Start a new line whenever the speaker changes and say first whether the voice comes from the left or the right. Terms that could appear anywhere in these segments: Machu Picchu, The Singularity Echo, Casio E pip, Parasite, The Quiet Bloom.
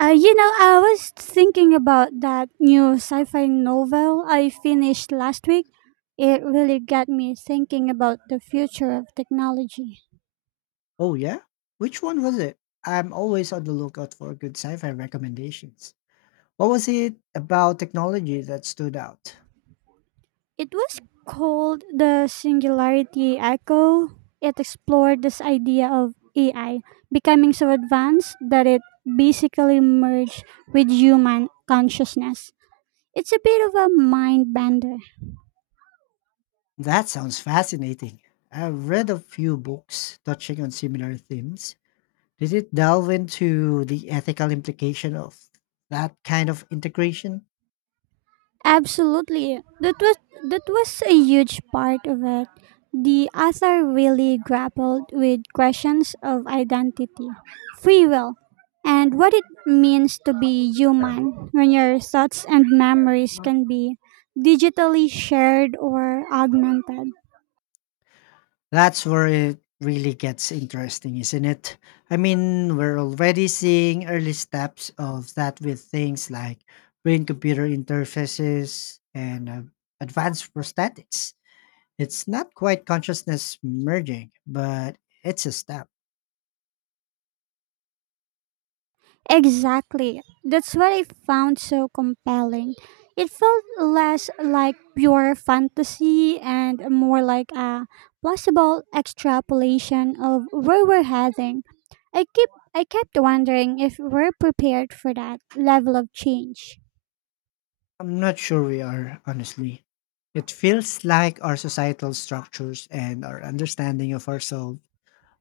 right: I was thinking about that new sci fi novel I finished last week. It really got me thinking about the future of technology.
left: Oh yeah? Which one was it? I'm always on the lookout for good sci-fi recommendations. What was it about technology that stood out?
right: It was called The Singularity Echo. It explored this idea of AI becoming so advanced that it basically merged with human consciousness. It's a bit of a mind bender.
left: That sounds fascinating. I've read a few books touching on similar themes. Did it delve into the ethical implication of that kind of integration?
right: Absolutely. That was a huge part of it. The author really grappled with questions of identity, free will, and what it means to be human when your thoughts and memories can be digitally shared or augmented.
left: That's where it really gets interesting, isn't it? I mean, we're already seeing early steps of that with things like brain computer interfaces and advanced prosthetics. It's not quite consciousness merging, but it's a step.
right: Exactly. That's what I found so compelling. It felt less like pure fantasy and more like a plausible extrapolation of where we're heading. I keep I kept wondering if we're prepared for that level of change.
left: I'm not sure we are, honestly. It feels like our societal structures and our understanding of ourselves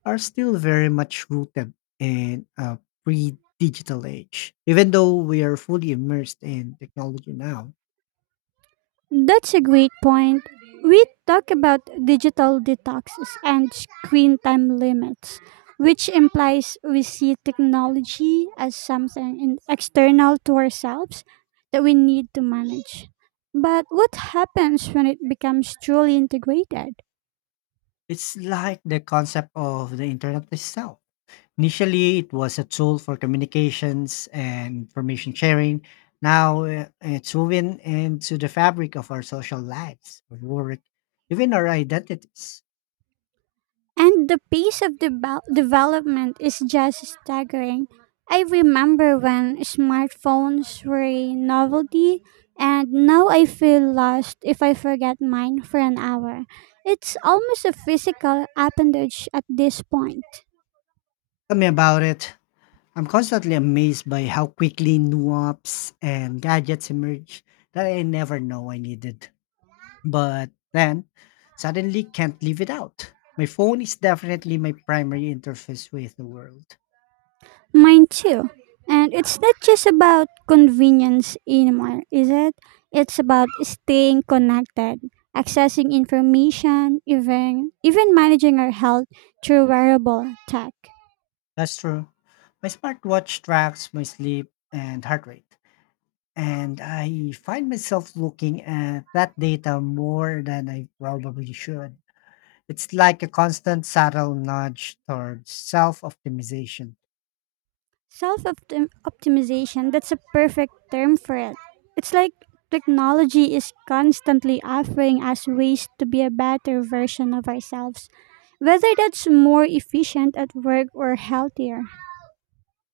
left: are still very much rooted in a pre digital age, even though we are fully immersed in technology now.
right: That's a great point. We talk about digital detoxes and screen time limits, which implies we see technology as something external to ourselves that we need to manage. But what happens when it becomes truly integrated?
left: It's like the concept of the internet itself. Initially, it was a tool for communications and information sharing. Now, it's woven into the fabric of our social lives, our work, even our identities.
right: And the pace of development is just staggering. I remember when smartphones were a novelty, and now I feel lost if I forget mine for an hour. It's almost a physical appendage at this point.
left: Tell me about it. I'm constantly amazed by how quickly new apps and gadgets emerge that I never know I needed. But then, suddenly can't live it out. My phone is definitely my primary interface with the world.
right: Mine too. And it's not just about convenience anymore, is it? It's about staying connected, accessing information, even managing our health through wearable tech.
left: That's true. My smartwatch tracks my sleep and heart rate, and I find myself looking at that data more than I probably should. It's like a constant subtle nudge towards self optimization.
right: Self optimization, that's a perfect term for it. It's like technology is constantly offering us ways to be a better version of ourselves, whether that's more efficient at work or healthier.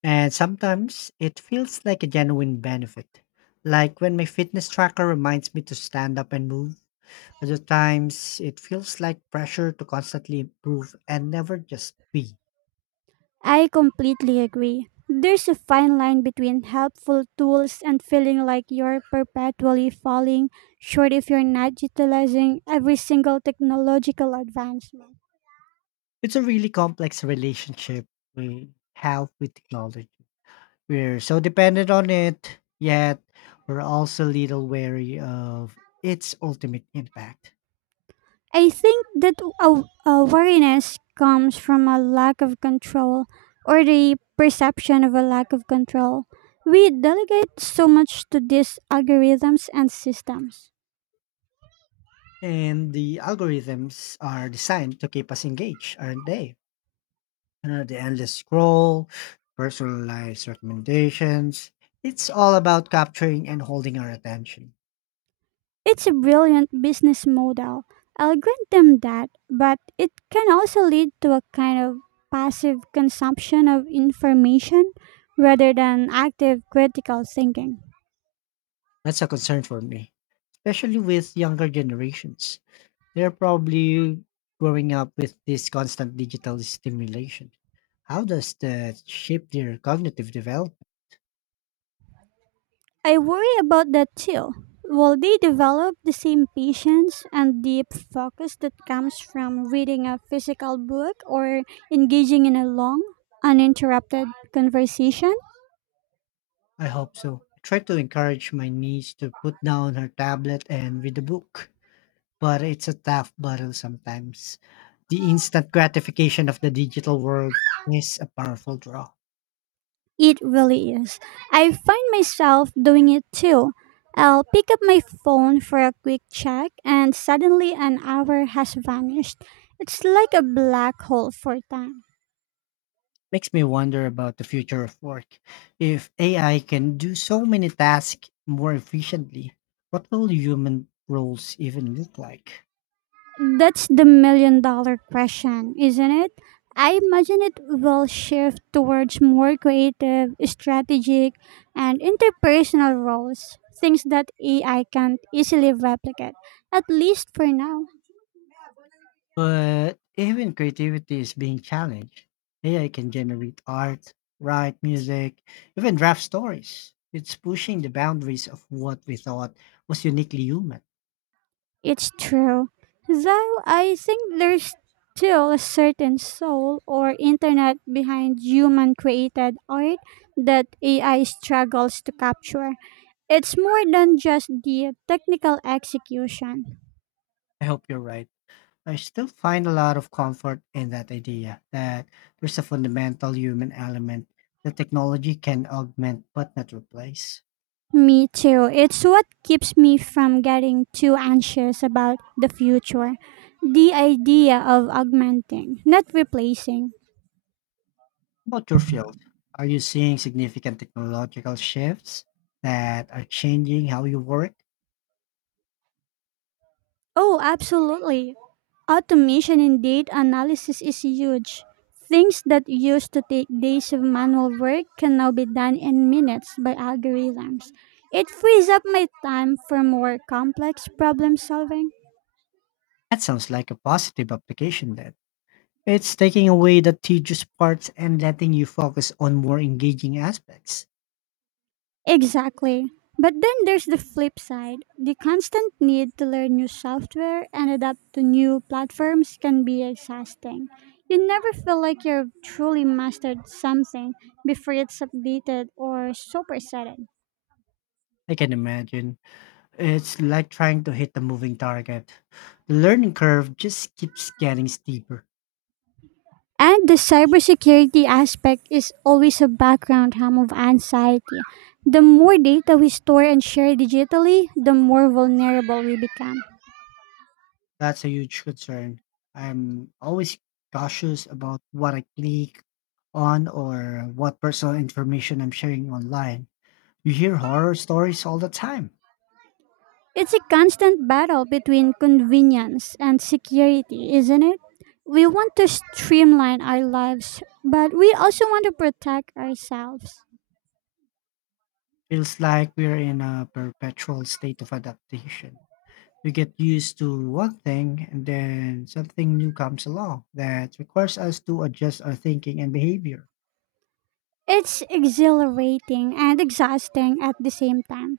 left: And sometimes it feels like a genuine benefit. Like when my fitness tracker reminds me to stand up and move. Other times, it feels like pressure to constantly improve and never just be.
right: I completely agree. There's a fine line between helpful tools and feeling like you're perpetually falling short if you're not utilizing every single technological advancement.
left: It's a really complex relationship we have with technology. We're so dependent on it, yet we're also little wary of its ultimate impact.
right: I think that wariness comes from a lack of control or the perception of a lack of control. We delegate so much to these algorithms and systems.
left: And the algorithms are designed to keep us engaged, aren't they? The endless scroll, personalized recommendations. It's all about capturing and holding our attention.
right: It's a brilliant business model. I'll grant them that, but it can also lead to a kind of passive consumption of information rather than active critical thinking.
left: That's a concern for me, especially with younger generations. They're probably growing up with this constant digital stimulation. How does that shape their cognitive development?
right: I worry about that too. Will they develop the same patience and deep focus that comes from reading a physical book or engaging in a long, uninterrupted conversation?
left: I hope so. I try to encourage my niece to put down her tablet and read a book, but it's a tough battle sometimes. The instant gratification of the digital world is a powerful draw.
right: It really is. I find myself doing it too. I'll pick up my phone for a quick check, and suddenly an hour has vanished. It's like a black hole for time.
left: Makes me wonder about the future of work. If AI can do so many tasks more efficiently, what will human roles even look like?
right: That's the million dollar question, isn't it? I imagine it will shift towards more creative, strategic, and interpersonal roles, things that AI can't easily replicate, at least for now.
left: But even creativity is being challenged. AI can generate art, write music, even draft stories. It's pushing the boundaries of what we thought was uniquely human.
right: It's true. Though I think there's still a certain soul or internet behind human created art that AI struggles to capture. It's more than just the technical execution.
left: I hope you're right. I still find a lot of comfort in that idea that there's a fundamental human element that technology can augment but not replace.
right: Me too. It's what keeps me from getting too anxious about the future. The idea of augmenting, not replacing.
left: About your field, are you seeing significant technological shifts that are changing how you work?
right: Oh, absolutely. Automation in data analysis is huge. Things that used to take days of manual work can now be done in minutes by algorithms. It frees up my time for more complex problem solving.
left: That sounds like a positive application then. It's taking away the tedious parts and letting you focus on more engaging aspects.
right: Exactly. But then there's the flip side. The constant need to learn new software and adapt to new platforms can be exhausting. You never feel like you've truly mastered something before it's updated or superseded.
left: I can imagine. It's like trying to hit a moving target. The learning curve just keeps getting steeper.
right: And the cybersecurity aspect is always a background hum of anxiety. The more data we store and share digitally, the more vulnerable we become.
left: That's a huge concern. I'm always cautious about what I click on or what personal information I'm sharing online. You hear horror stories all the time.
right: It's a constant battle between convenience and security, isn't it? We want to streamline our lives, but we also want to protect ourselves.
left: Feels like we're in a perpetual state of adaptation. We get used to one thing and then something new comes along that requires us to adjust our thinking and behavior.
right: It's exhilarating and exhausting at the same time.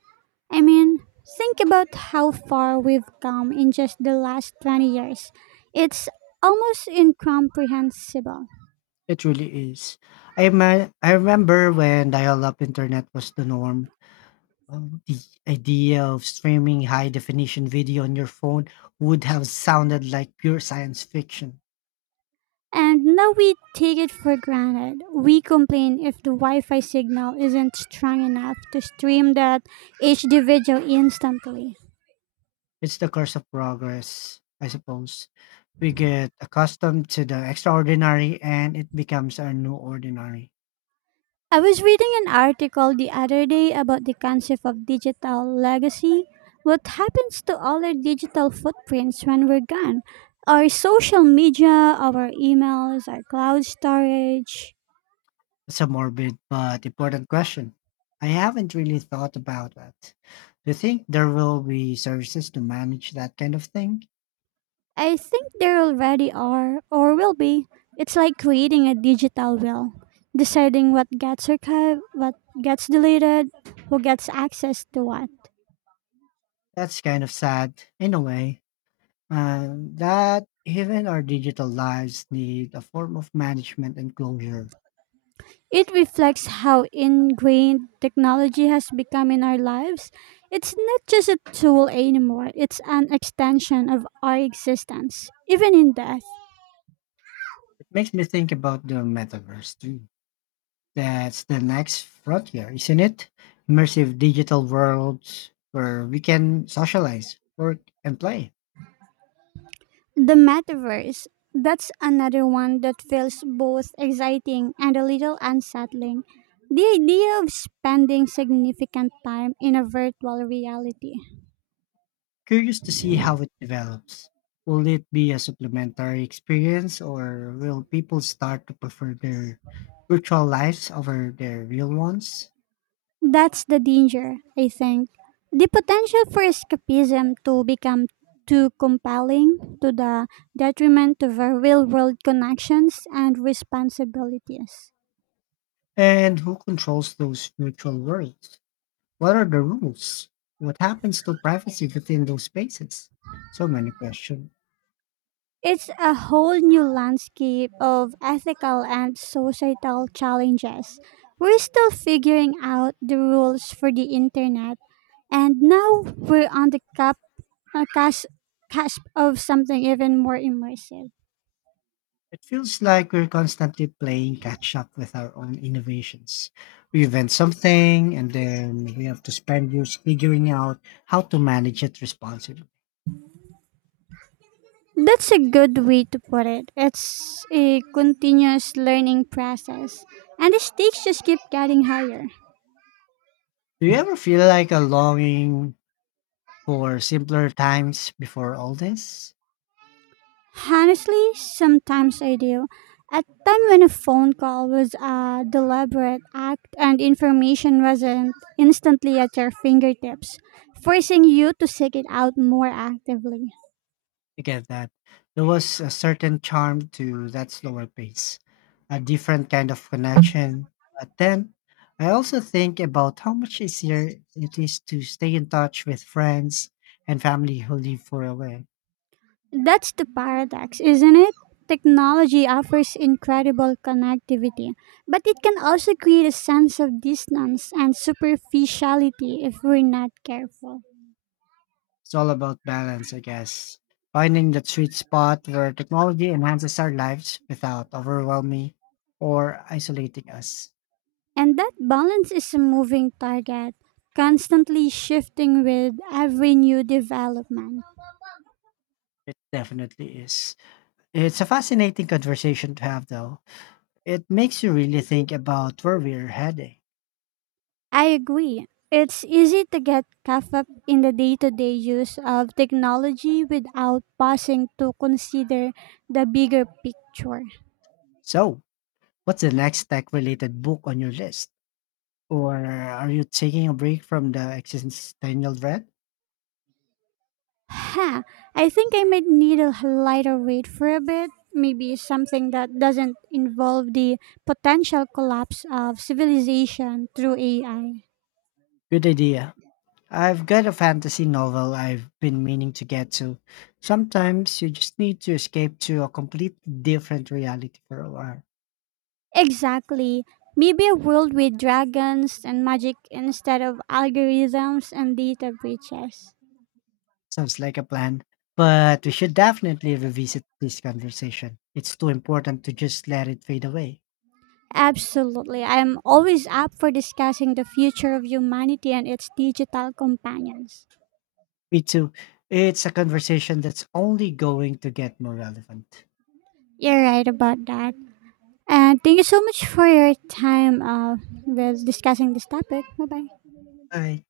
right: I mean, think about how far we've come in just the last 20 years. It's almost incomprehensible.
left: It really is. I remember when dial up internet was the norm. The idea of streaming high definition video on your phone would have sounded like pure science fiction.
right: And now we take it for granted. We complain if the Wi Fi signal isn't strong enough to stream that HD video instantly.
left: It's the curse of progress, I suppose. We get accustomed to the extraordinary and it becomes our new ordinary.
right: I was reading an article the other day about the concept of digital legacy. What happens to all our digital footprints when we're gone? Our social media, our emails, our cloud storage.
left: It's a morbid but important question. I haven't really thought about that. Do you think there will be services to manage that kind of thing?
right: I think there already are, or will be. It's like creating a digital will, deciding what gets archived, what gets deleted, who gets access to what.
left: That's kind of sad in a way, and that even our digital lives need a form of management and closure.
right: It reflects how ingrained technology has become in our lives. It's not just a tool anymore, it's an extension of our existence, even in death.
left: It makes me think about the metaverse too. That's the next frontier, isn't it? Immersive digital worlds where we can socialize, work, and play.
right: The metaverse. That's another one that feels both exciting and a little unsettling. The idea of spending significant time in a virtual reality.
left: Curious to see how it develops. Will it be a supplementary experience or will people start to prefer their virtual lives over their real ones?
right: That's the danger, I think. The potential for escapism to become too compelling to the detriment of our real world connections and responsibilities.
left: And who controls those virtual worlds? What are the rules? What happens to privacy within those spaces? So many questions.
right: It's a whole new landscape of ethical and societal challenges. We're still figuring out the rules for the internet, and now we're on the uh, cusp, cusp of something even more immersive.
left: It feels like we're constantly playing catch up with our own innovations. We invent something and then we have to spend years figuring out how to manage it responsibly.
right: That's a good way to put it. It's a continuous learning process, and the stakes just keep getting higher.
left: Do you ever feel like a longing for simpler times before all this?
right: Honestly, sometimes I do. At time when a phone call was a deliberate act and information wasn't instantly at your fingertips, forcing you to seek it out more actively.
left: I get that. There was a certain charm to that slower pace, a different kind of connection. But then I also think about how much easier it is to stay in touch with friends and family who live far away.
right: That's the paradox, isn't it? Technology offers incredible connectivity, but it can also create a sense of distance and superficiality if we're not careful.
left: It's all about balance, I guess. Finding that sweet spot where technology enhances our lives without overwhelming or isolating us.
right: And that balance is a moving target, constantly shifting with every new development.
left: It definitely is. It's a fascinating conversation to have, though. It makes you really think about where we're heading.
right: I agree. It's easy to get caught up in the day to day use of technology without pausing to consider the bigger picture.
left: So, what's the next tech related book on your list? Or are you taking a break from the existential dread?
right: Huh, I think I might need a lighter weight for a bit. Maybe something that doesn't involve the potential collapse of civilization through AI.
left: Good idea. I've got a fantasy novel I've been meaning to get to. Sometimes you just need to escape to a completely different reality for a while.
right: Exactly. Maybe a world with dragons and magic instead of algorithms and data breaches.
left: Sounds like a plan. But we should definitely revisit this conversation. It's too important to just let it fade away.
right: Absolutely. I am always up for discussing the future of humanity and its digital companions.
left: Me too. It's a conversation that's only going to get more relevant.
right: You're right about that. And thank you so much for your time with discussing this topic. Bye bye.
left: Bye.